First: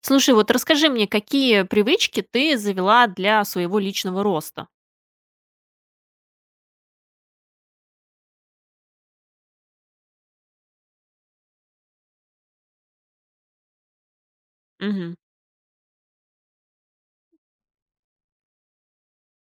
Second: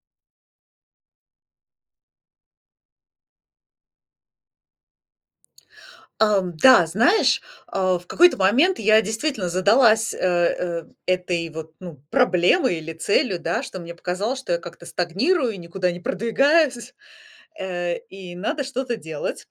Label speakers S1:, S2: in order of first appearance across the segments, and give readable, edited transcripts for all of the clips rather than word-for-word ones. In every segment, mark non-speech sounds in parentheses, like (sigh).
S1: Слушай, вот расскажи мне, какие привычки ты завела для своего личного роста?
S2: Да, знаешь, в какой-то момент я действительно задалась, этой вот, ну, проблемой или целью, да, что мне показалось, что я как-то
S1: Мгм.
S2: стагнирую, никуда не продвигаюсь, (laughs) и надо что-то делать.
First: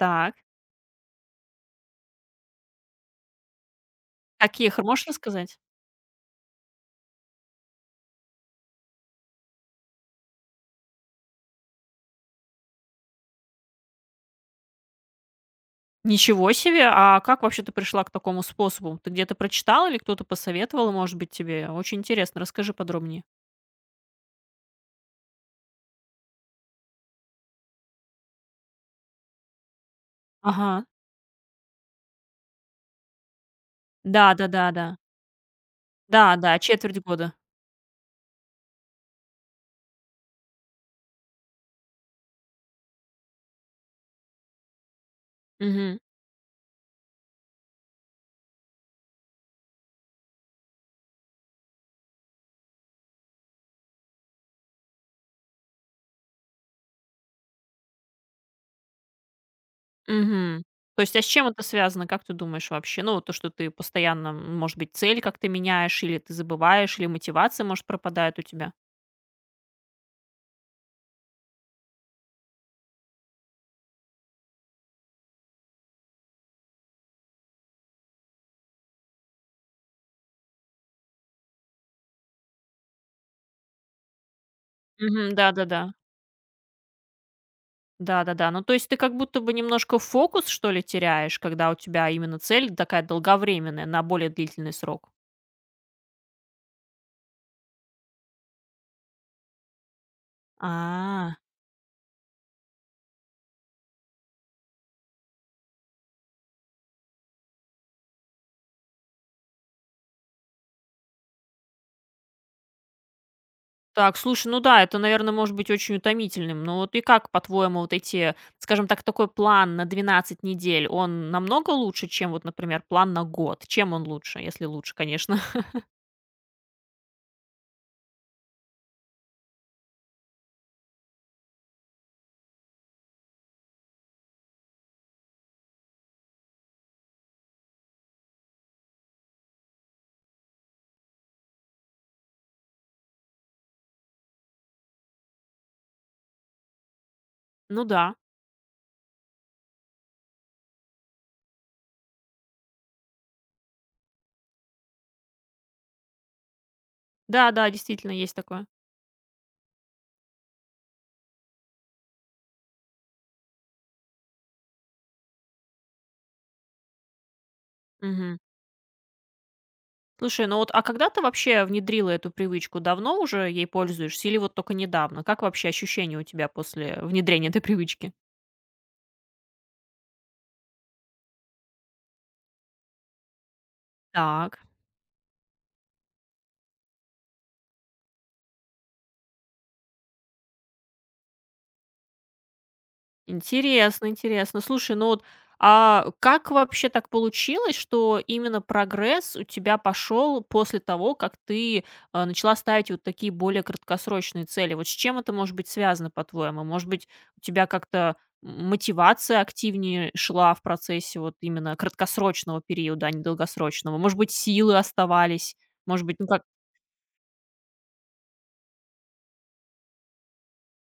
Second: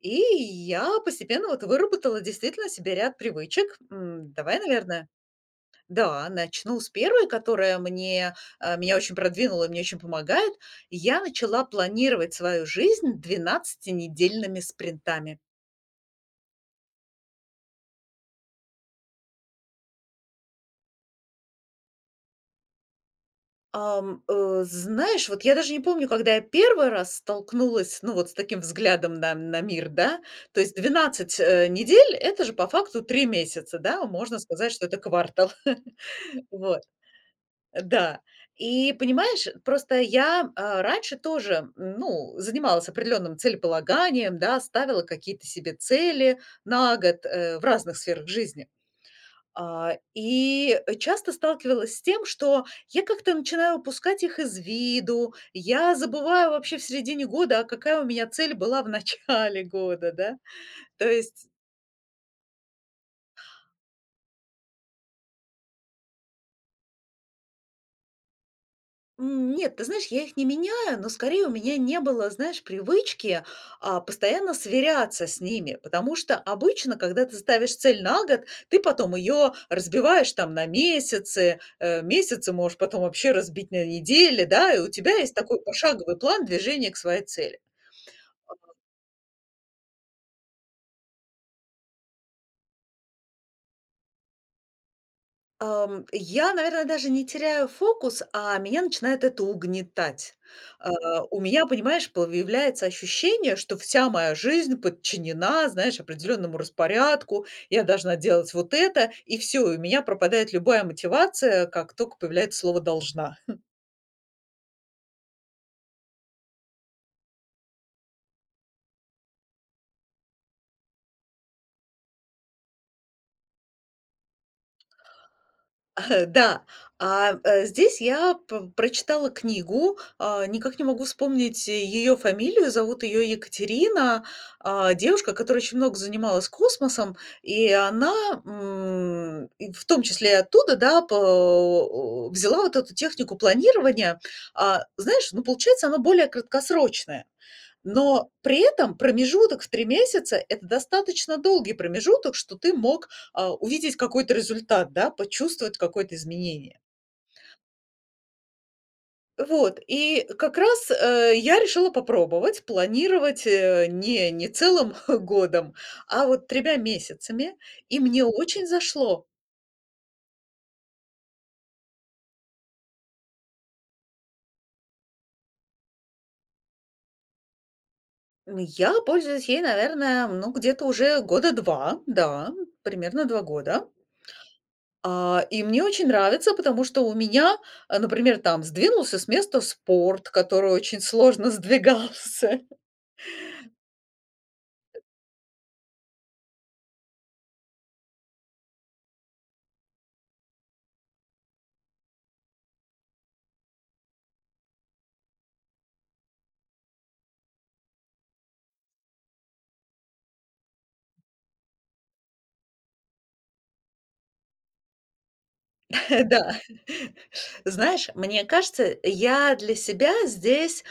S2: И я постепенно вот выработала действительно себе ряд привычек. Давай,
S1: Каких, можешь
S2: наверное,
S1: рассказать?
S2: да, начну с первой, которая меня очень продвинула и мне очень помогает. Я начала планировать свою жизнь двенадцатинедельными спринтами.
S1: Ничего себе! А как вообще ты пришла к такому способу? Ты где-то прочитала или кто-то посоветовал, может быть, тебе? Очень интересно, расскажи подробнее.
S2: Знаешь, вот я даже не помню, когда я первый раз столкнулась, ну, вот с таким взглядом на мир, да. То есть
S1: Ага.
S2: 12 недель — это же по факту 3 месяца, да, можно сказать, что
S1: Да-да-да-да.
S2: это квартал. (laughs)
S1: Да-да,
S2: Вот,
S1: четверть года.
S2: да. И понимаешь, просто я раньше тоже, ну, занималась определенным целеполаганием, да, ставила какие-то себе
S1: Мгм.
S2: цели на год, в разных сферах жизни. И часто сталкивалась с тем, что я как-то начинаю упускать их из виду, я забываю вообще в середине года, а какая у меня цель была в (laughs) начале года, да.
S1: Мгм. То
S2: То
S1: есть, а с чем
S2: есть.
S1: это связано, как ты думаешь вообще? Ну, вот то, что ты постоянно, может быть, цель как-то меняешь, или ты забываешь, или мотивация, может, пропадает у тебя?
S2: Нет, ты знаешь, я их не меняю, но скорее у меня не было, знаешь, привычки, постоянно сверяться с ними, потому что обычно, когда ты ставишь цель на год, ты потом ее разбиваешь там на месяцы, месяцы можешь потом вообще разбить на недели, да, и у тебя
S1: Мгм.
S2: есть такой
S1: Да-да-да.
S2: пошаговый план движения к своей цели.
S1: Да-да-да. Ну, то есть ты как будто бы немножко фокус, что ли, теряешь, когда у тебя именно цель такая долговременная, на более длительный срок?
S2: Я, наверное, даже не теряю фокус, а меня начинает это угнетать.
S1: А.
S2: У меня, понимаешь, появляется ощущение, что вся моя жизнь подчинена, знаешь, определенному распорядку, я должна делать вот это, и все, и у меня пропадает любая мотивация, как только появляется слово «должна».
S1: Так, слушай, ну да, это, наверное, может быть очень утомительным. Но вот и как, по-твоему, вот эти, скажем так, такой план на 12 недель, он намного лучше, чем вот, например, план на год? Чем он лучше, если лучше, конечно? (laughs)
S2: (laughs) Да, здесь я п прочитала книгу, никак не могу вспомнить ее фамилию, зовут ее Екатерина, девушка, которая очень много занималась космосом, и она, и в том числе и оттуда, да, по взяла вот эту технику планирования. Знаешь, ну, получается, она более краткосрочная.
S1: Ну да.
S2: Но при этом промежуток в 3 месяца — это достаточно долгий промежуток, что ты мог увидеть какой-то результат, да, почувствовать какое-то изменение.
S1: Да-да, действительно, есть такое.
S2: Вот, и как раз, я решила попробовать планировать, не целым (laughs) годом, а вот тремя месяцами, и мне
S1: Мгм.
S2: очень зашло.
S1: Слушай, ну вот, а когда ты вообще внедрила эту привычку? Давно уже ей пользуешься или вот только недавно? Как вообще ощущения у тебя после внедрения этой привычки?
S2: Я пользуюсь ей, наверное, ну, где-то уже года 2, да, примерно 2 года.
S1: Так.
S2: И мне очень нравится, потому что у меня, например, там сдвинулся с места спорт, который очень сложно (laughs) сдвигался.
S1: Интересно, интересно. Слушай, ну вот, а как вообще так получилось, что именно прогресс у тебя пошел после того, как ты начала ставить вот такие более краткосрочные цели? Вот с чем это может быть связано, по-твоему? Может быть, у тебя как-то мотивация активнее шла в процессе вот именно краткосрочного периода, а не долгосрочного? Может быть, силы оставались? Может быть, ну
S2: (laughs)
S1: как...
S2: Да. Знаешь, мне кажется, я для себя здесь,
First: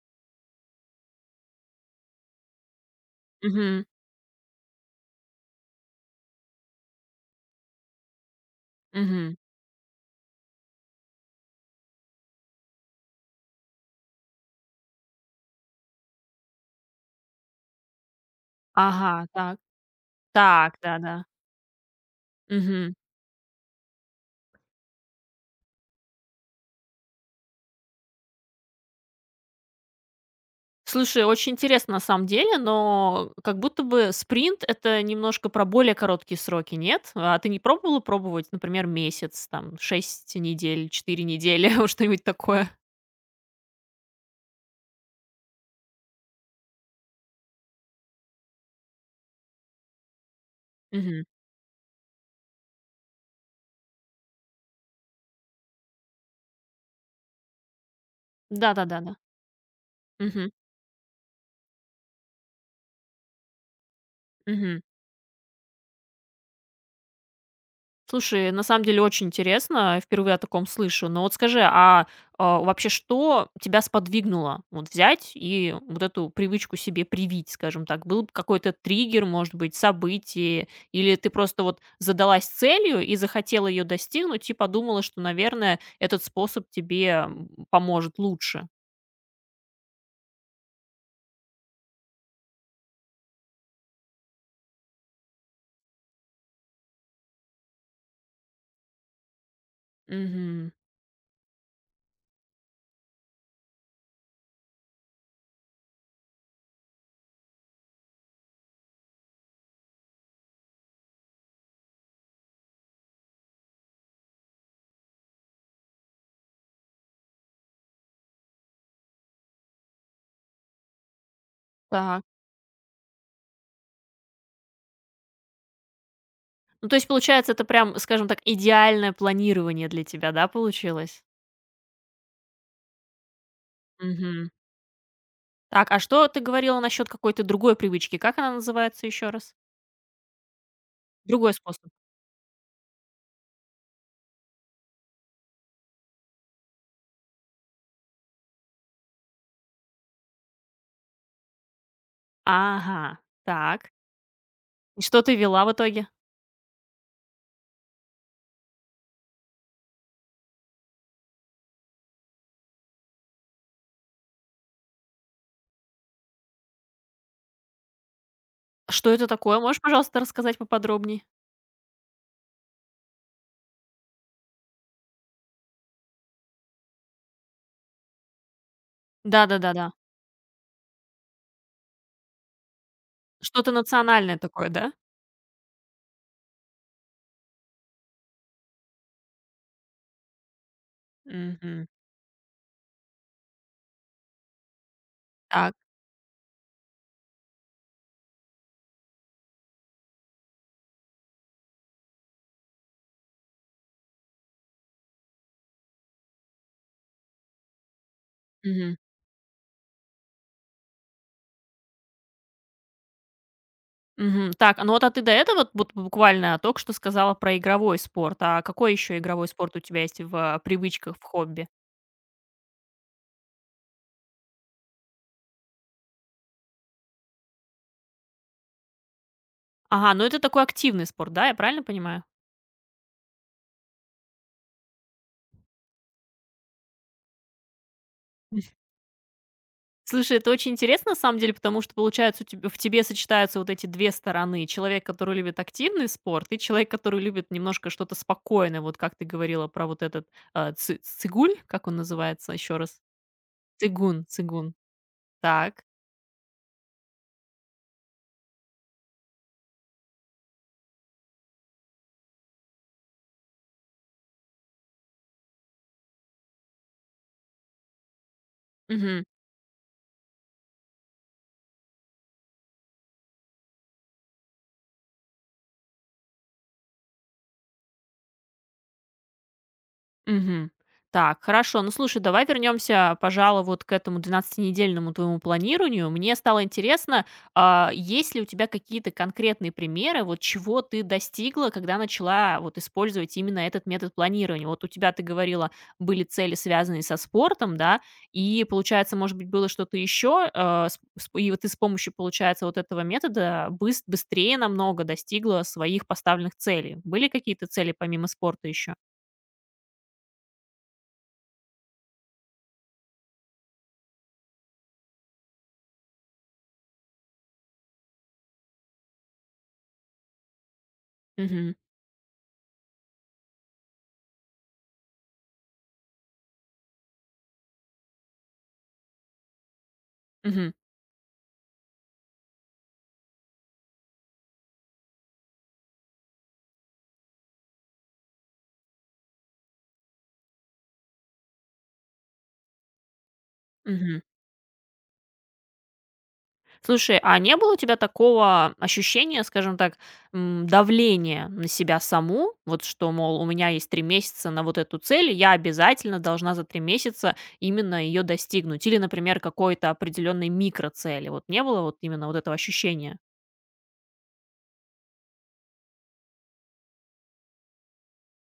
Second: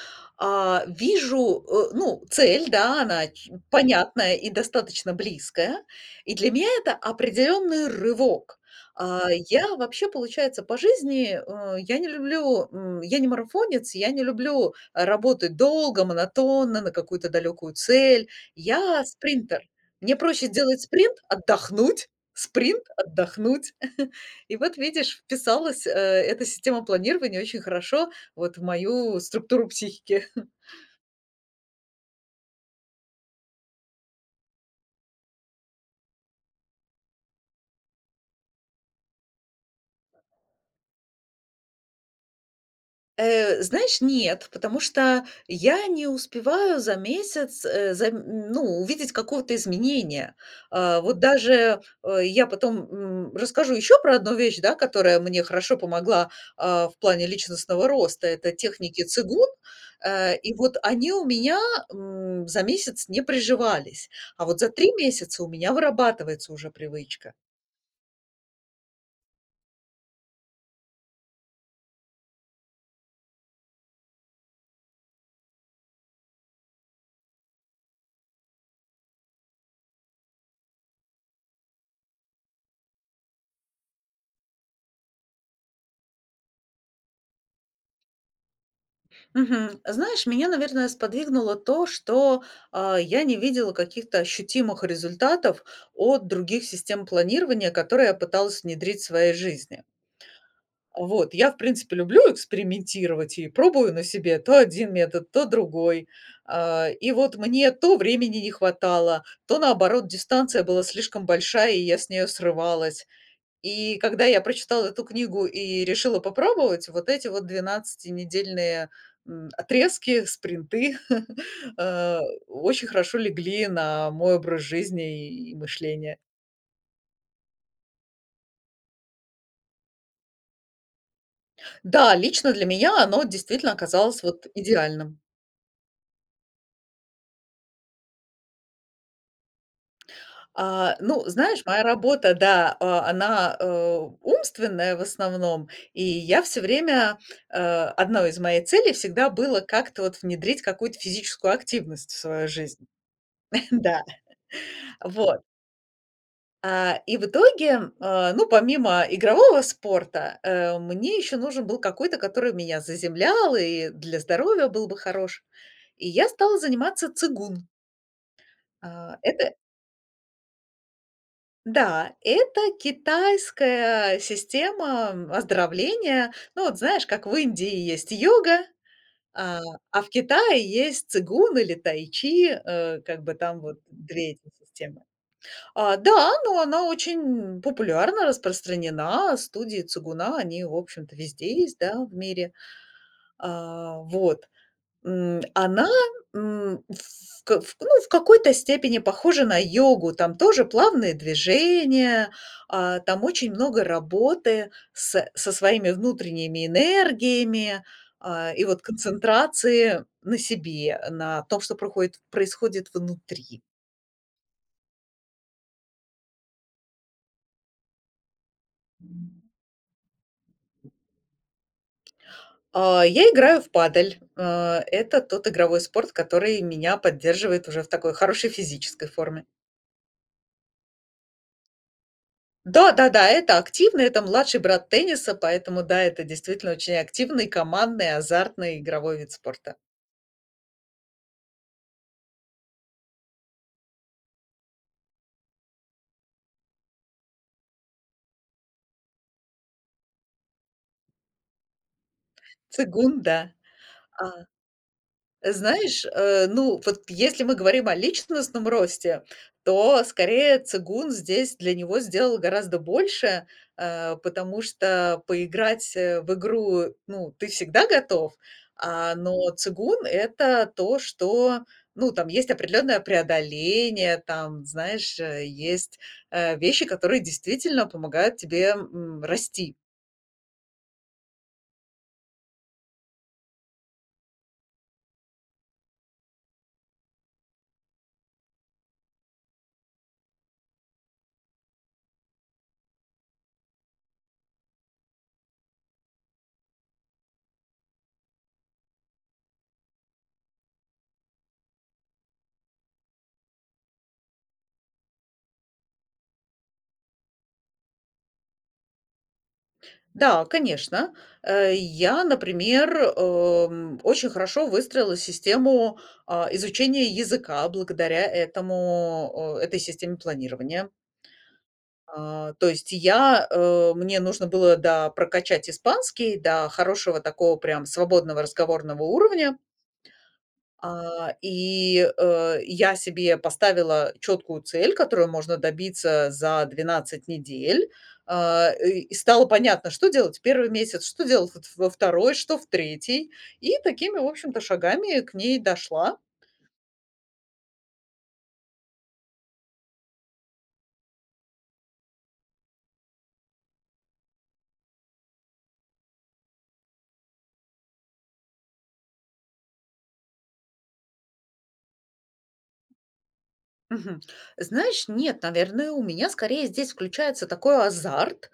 S2: вижу, ну, цель, да, она ч
S1: Мгм,
S2: понятная и достаточно близкая. И для меня это определенный рывок. А,
S1: мгм.
S2: я вообще, получается, по жизни, я не марафонец, я не люблю работать долго, монотонно, на какую-то далекую цель. Я
S1: Ага, так.
S2: спринтер. Мне проще
S1: Так,
S2: сделать
S1: да-да.
S2: спринт, отдохнуть, спринт, отдохнуть. И вот, видишь, вписалась, эта система планирования очень хорошо вот в мою структуру психики. (laughs)
S1: Слушай, очень интересно на самом деле, но как будто бы спринт- это немножко про более короткие сроки, нет? А ты не пробовала пробовать, например, месяц, там, 6 недель, 4 недели, (laughs) вот что-нибудь такое?
S2: Знаешь, нет, потому что я не успеваю за месяц, ну, увидеть какого-то изменения. Вот
S1: Мгм.
S2: даже, я потом, расскажу еще про одну вещь, да, которая мне хорошо помогла, в плане личностного роста. Это техники
S1: Да-да-да-да.
S2: цигун.
S1: Мгм.
S2: И вот они у меня, за месяц не приживались. А вот за
S1: Мгм.
S2: 3 месяца у меня вырабатывается уже привычка.
S1: Слушай, на самом деле очень интересно, впервые о таком слышу. Но вот скажи, вообще что тебя сподвигнуло вот взять и вот эту привычку себе привить, скажем так? Был какой-то триггер, может быть, событие, или ты просто вот задалась целью и захотела ее достигнуть и подумала, что, наверное, этот способ тебе поможет лучше?
S2: Мгм. Знаешь, меня, наверное, сподвигнуло то, что, я не видела каких-то ощутимых результатов от других систем планирования, которые я пыталась внедрить в своей жизни.
S1: Мгм.
S2: Вот, я, в принципе, люблю экспериментировать и пробую на себе то один метод, то другой. И вот мне то времени не хватало, то, наоборот, дистанция была слишком большая, и я с нее срывалась. И когда я прочитала эту книгу и решила попробовать, вот эти вот двенадцатинедельные, отрезки, спринты, (laughs) э,
S1: Так.
S2: очень хорошо легли на мой образ жизни и мышление.
S1: Ну, то есть, получается, это прям, скажем так, идеальное планирование для тебя, да, получилось?
S2: Да, лично для меня оно действительно оказалось вот
S1: Мгм.
S2: идеальным.
S1: Так, а что ты говорила насчет какой-то другой привычки? Как она называется еще раз?
S2: Ну,
S1: Другой
S2: знаешь,
S1: способ.
S2: моя работа, да, она, умственная в основном, и я все время, одной из моей целей всегда было как-то вот внедрить какую-то физическую активность в свою жизнь.
S1: Ага,
S2: (laughs)
S1: так.
S2: Да,
S1: И что ты
S2: вот.
S1: вела в итоге?
S2: И в итоге, ну, помимо игрового спорта, мне еще нужен был какой-то, который меня заземлял и для здоровья был бы хорош. И я стала заниматься цигун.
S1: Что это
S2: Это
S1: такое? Можешь, пожалуйста, рассказать поподробнее?
S2: да. Это китайская система оздоровления. Ну, вот знаешь, как в Индии есть йога, а,
S1: Да-да-да-да.
S2: а в Китае есть цигун или тайчи, как бы там
S1: Что-то
S2: вот две
S1: национальное
S2: эти
S1: такое, да?
S2: системы. Да, но она очень популярна, распространена. Студии «Цугуна», они, в общем-то, везде есть,
S1: Мгм.
S2: да, в мире. Вот,
S1: Так.
S2: она, м, в ка в ну, в какой-то степени похожа на йогу. Там тоже плавные движения, там очень много работы с со своими внутренними энергиями, и вот
S1: Мгм.
S2: концентрации на себе, на том, что проходит происходит внутри.
S1: Мгм. Так, а ну вот, а ты до этого вот буквально только что сказала про игровой спорт. А какой еще игровой спорт у тебя есть в привычках, в хобби?
S2: Я играю в падель. Это тот игровой спорт, который меня поддерживает уже в такой хорошей физической форме.
S1: Ага, ну это такой активный спорт, да, я правильно понимаю?
S2: Да-да-да, это активно, это младший брат тенниса, поэтому да, это действительно очень активный, командный, азартный игровой вид спорта.
S1: Слушай, это очень интересно на самом деле, потому что, получается, у теб в тебе сочетаются вот эти 2 стороны: человек, который любит активный спорт, и человек, который любит немножко что-то спокойное. Вот как ты говорила про вот этот, ци цигуль, как он называется еще раз?
S2: Цигун, да.
S1: Цигун
S2: А
S1: цигун. Так.
S2: Знаешь, ну, вот если мы говорим о личностном росте, то скорее цигун здесь для него сделал гораздо больше, потому что поиграть в игру, ну, ты всегда готов,
S1: Мгм.
S2: но цигун это то, что, ну, там есть определенное преодоление, там, знаешь, есть вещи, которые действительно помогают тебе расти.
S1: Мгм. Так, хорошо. Ну, слушай, давай вернемся, пожалуй, вот к этому двенадцатинедельному твоему планированию. Мне стало интересно, есть ли у тебя какие-то конкретные примеры, вот чего ты достигла, когда начала вот использовать именно этот метод планирования? Вот у тебя, ты говорила, были цели, связанные со спортом, да, и, получается, может быть, было что-то еще, и вот ты с помощью, получается, вот этого метода быстрее намного достигла своих поставленных целей. Были какие-то цели помимо спорта еще?
S2: Да, конечно. Я, например, очень хорошо выстроила систему, изучения языка благодаря этой системе планирования.
S1: Мгм.
S2: То есть мне нужно было, да, прокачать испанский до хорошего такого прям свободного разговорного уровня.
S1: Мгм.
S2: И я себе поставила четкую цель, которую можно добиться за 12 недель. И стало понятно, что делать в 1 месяц, что делать вот во второй, что в третий. И такими,
S1: Мгм.
S2: в общем-то, шагами к ней дошла.
S1: Слушай, а не было у тебя такого ощущения, скажем так, давления на себя саму? Вот что, мол, у меня есть 3 месяца на вот эту цель, и я обязательно должна за 3 месяца именно ее достигнуть. Или, например, какой-то определенной микроцели. Вот не было вот именно вот этого ощущения?
S2: Мгм. Знаешь, нет, наверное, у меня скорее здесь включается такой азарт.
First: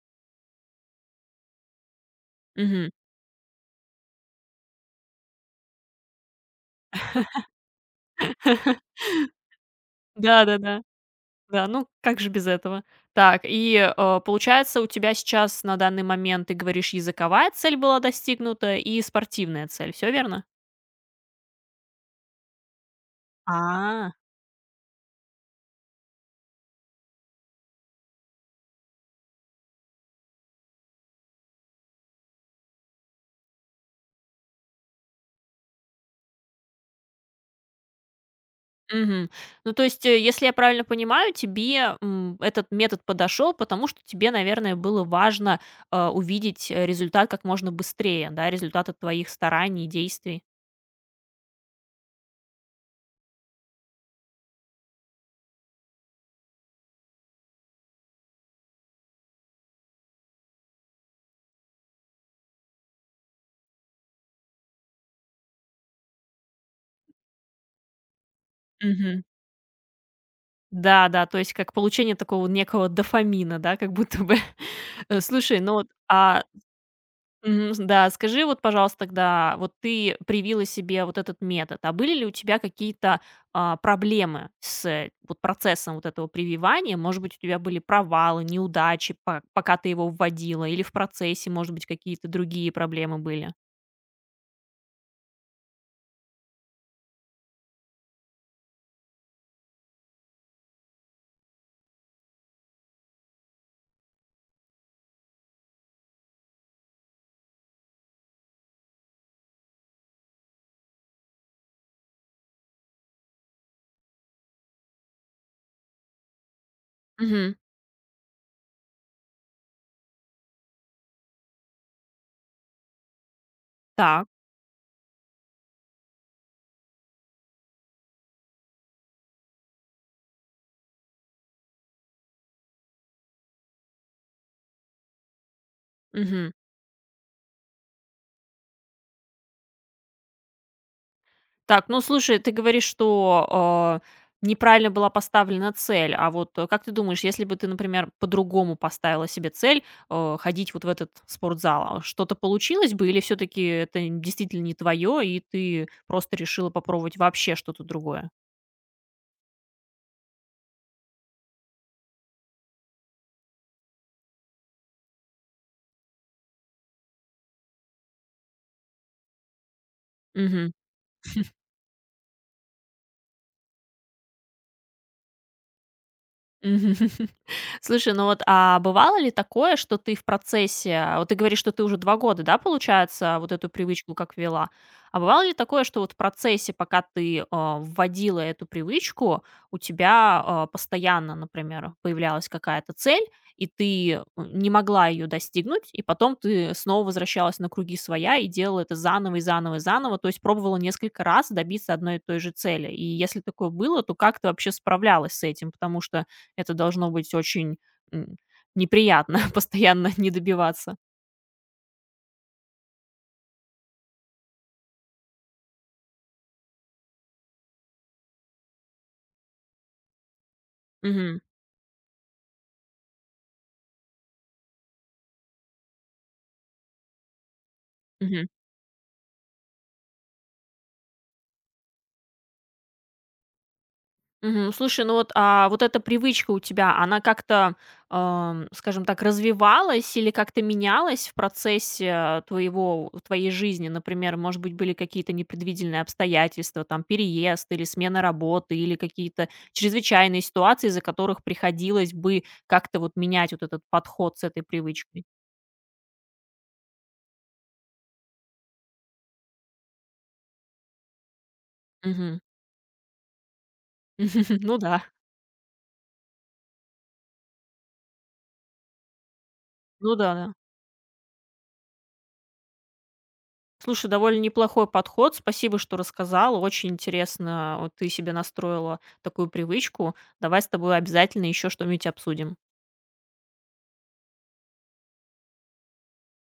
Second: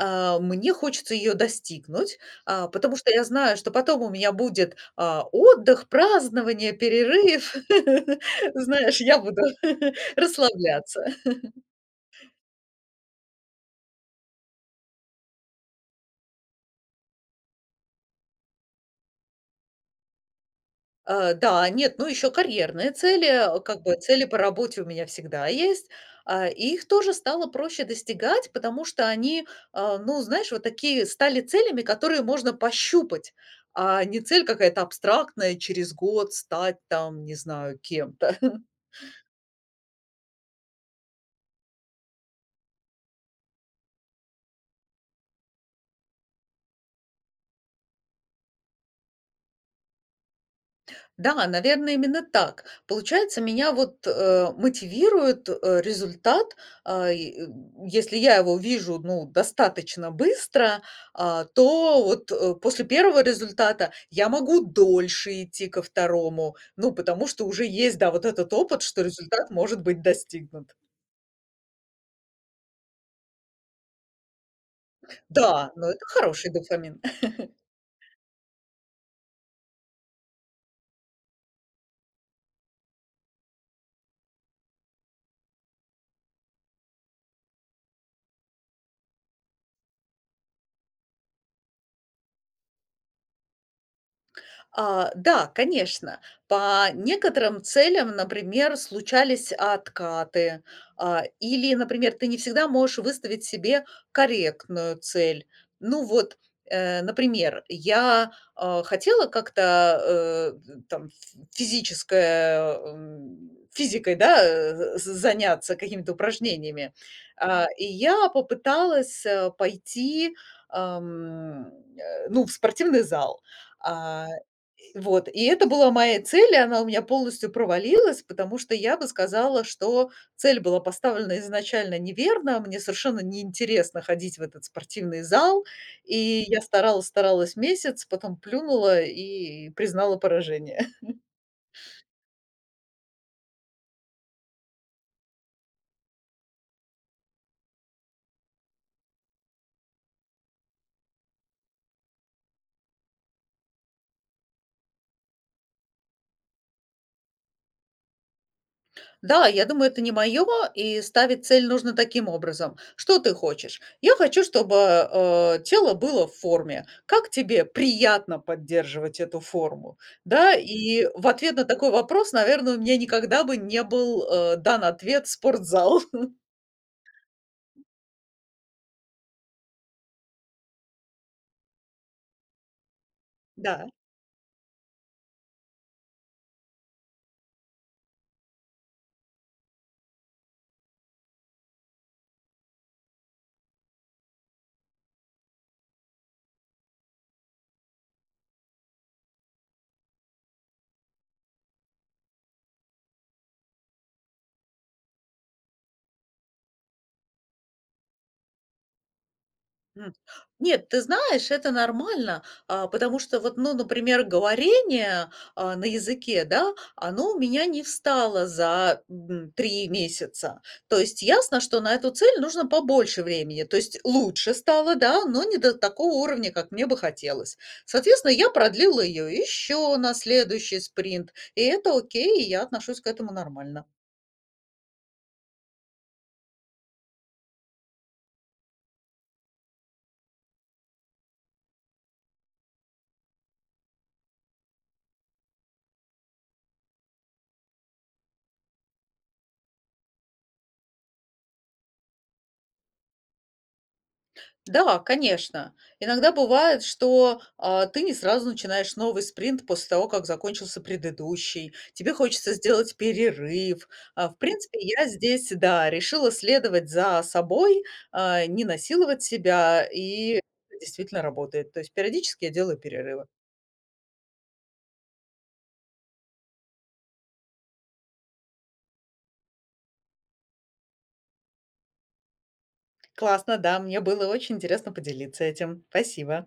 S2: Мне хочется ее достигнуть,
S1: Мгм.
S2: потому что я знаю, что потом у меня будет отдых, празднование, перерыв. (laughs)
S1: (laughs)
S2: Знаешь, я буду (laughs)
S1: Да-да-да. Да, да.
S2: расслабляться.
S1: Да, ну как же без этого? Так, и, получается, у тебя сейчас на данный момент, ты говоришь, языковая цель была достигнута и спортивная цель. Все верно?
S2: Да, нет, ну, еще карьерные цели, как бы
S1: А.
S2: цели по работе у меня всегда есть. И их тоже стало проще достигать, потому что они, ну, знаешь, вот такие стали целями, которые можно пощупать, а не цель какая-то абстрактная, через год стать там, не знаю, кем-то. (laughs)
S1: Мгм. Ну, то есть, если я правильно понимаю, тебе, этот метод подошел, потому что тебе, наверное, было важно, увидеть, результат как можно быстрее, да, результат от твоих стараний, действий.
S2: Да, наверное, именно так. Получается, меня вот, мотивирует, результат. И если я его вижу, ну, достаточно быстро, то вот, после первого результата я могу дольше идти ко второму, ну, потому что уже есть, да, вот этот опыт, что
S1: Мгм.
S2: результат может быть достигнут.
S1: Да, да, то есть как получение такого некого дофамина, да, как будто бы. (laughs) Слушай,
S2: Да,
S1: ну вот,
S2: но это
S1: а
S2: хороший дофамин.
S1: Мгм, с да, скажи вот, пожалуйста, тогда, вот ты привила себе вот этот метод, а были ли у тебя какие-то, проблемы с вот процессом вот этого прививания? Может быть, у тебя были провалы, неудачи, по пока ты его вводила, или в процессе, может быть, какие-то другие проблемы были?
S2: Да, конечно. По некоторым целям, например, случались откаты, или, например, ты не всегда можешь выставить себе корректную цель. Ну вот, например, я хотела как-то там физикой, да, заняться какими-то упражнениями.
S1: Мгм.
S2: И я попыталась пойти ам, ну, в спортивный зал. А,
S1: Так.
S2: вот, и это была моя цель, и она у меня полностью провалилась, потому что я бы сказала, что цель была поставлена изначально неверно. Мне совершенно неинтересно ходить в этот спортивный зал, и
S1: Мгм.
S2: я старалась, старалась месяц, потом плюнула и признала поражение.
S1: Так, ну слушай, ты говоришь, что, неправильно была поставлена цель. А вот, как ты думаешь, если бы ты, например, по-другому поставила себе цель, ходить вот в этот спортзал, что-то получилось бы или все таки это действительно не твое и ты просто решила попробовать вообще что-то другое?
S2: Да, я думаю, это не мое, и ставить цель нужно таким образом. Что ты хочешь? Я хочу, чтобы тело было в форме. Как тебе приятно поддерживать эту форму? Да, и в ответ на такой вопрос, наверное, у меня никогда бы не был дан ответ — спортзал.
S1: Мгм. (laughs) Слушай, ну вот, а бывало ли такое, что ты в процессе, вот ты говоришь, что ты уже 2 года, да, получается, вот
S2: (laughs)
S1: эту
S2: Да.
S1: привычку как вела? А бывало ли такое, что вот в процессе, пока ты, вводила эту привычку, у тебя, постоянно, например, появлялась какая-то цель, и ты, не могла ее достигнуть, и потом ты снова возвращалась на круги своя и делала это заново и заново и заново, то есть пробовала несколько раз добиться одной и той же цели? И если такое было, то как ты вообще справлялась с этим? Потому что это должно быть очень, м, неприятно (laughs) постоянно
S2: Мгм.
S1: не
S2: Нет,
S1: добиваться.
S2: ты знаешь, это нормально, потому что вот, ну, например, говорение, на языке, да, оно у меня не встало за, 3 месяца. То есть
S1: Мгм,
S2: ясно, что на эту цель нужно побольше времени. То есть лучше стало, да, но не до такого уровня, как мне бы хотелось. Соответственно,
S1: мгм,
S2: я продлила ее еще на следующий спринт, и это окей, и я отношусь к этому нормально.
S1: мгм. Слушай, ну вот, а вот эта привычка у тебя, она как-то, скажем так, развивалась или как-то менялась в процессе твоего твоей жизни? Например, может быть, были какие-то непредвиденные обстоятельства, там, переезд или смена работы, или какие-то чрезвычайные ситуации, из-за которых приходилось бы как-то вот менять вот этот подход с этой
S2: Да,
S1: привычкой?
S2: конечно. Иногда бывает, что, ты не сразу начинаешь новый спринт после того, как закончился предыдущий. Тебе
S1: Мгм.
S2: хочется сделать перерыв. В
S1: (laughs) Ну
S2: принципе,
S1: да,
S2: я здесь, да, решила следовать за собой, не насиловать себя,
S1: ну
S2: и
S1: да-да.
S2: это действительно работает. То есть периодически я делаю перерывы.
S1: Слушай, довольно неплохой подход. Спасибо, что рассказала. Очень интересно, вот ты себе настроила такую привычку. Давай с тобой обязательно еще что-нибудь обсудим.
S2: Классно, да, мне было очень интересно поделиться этим. Спасибо.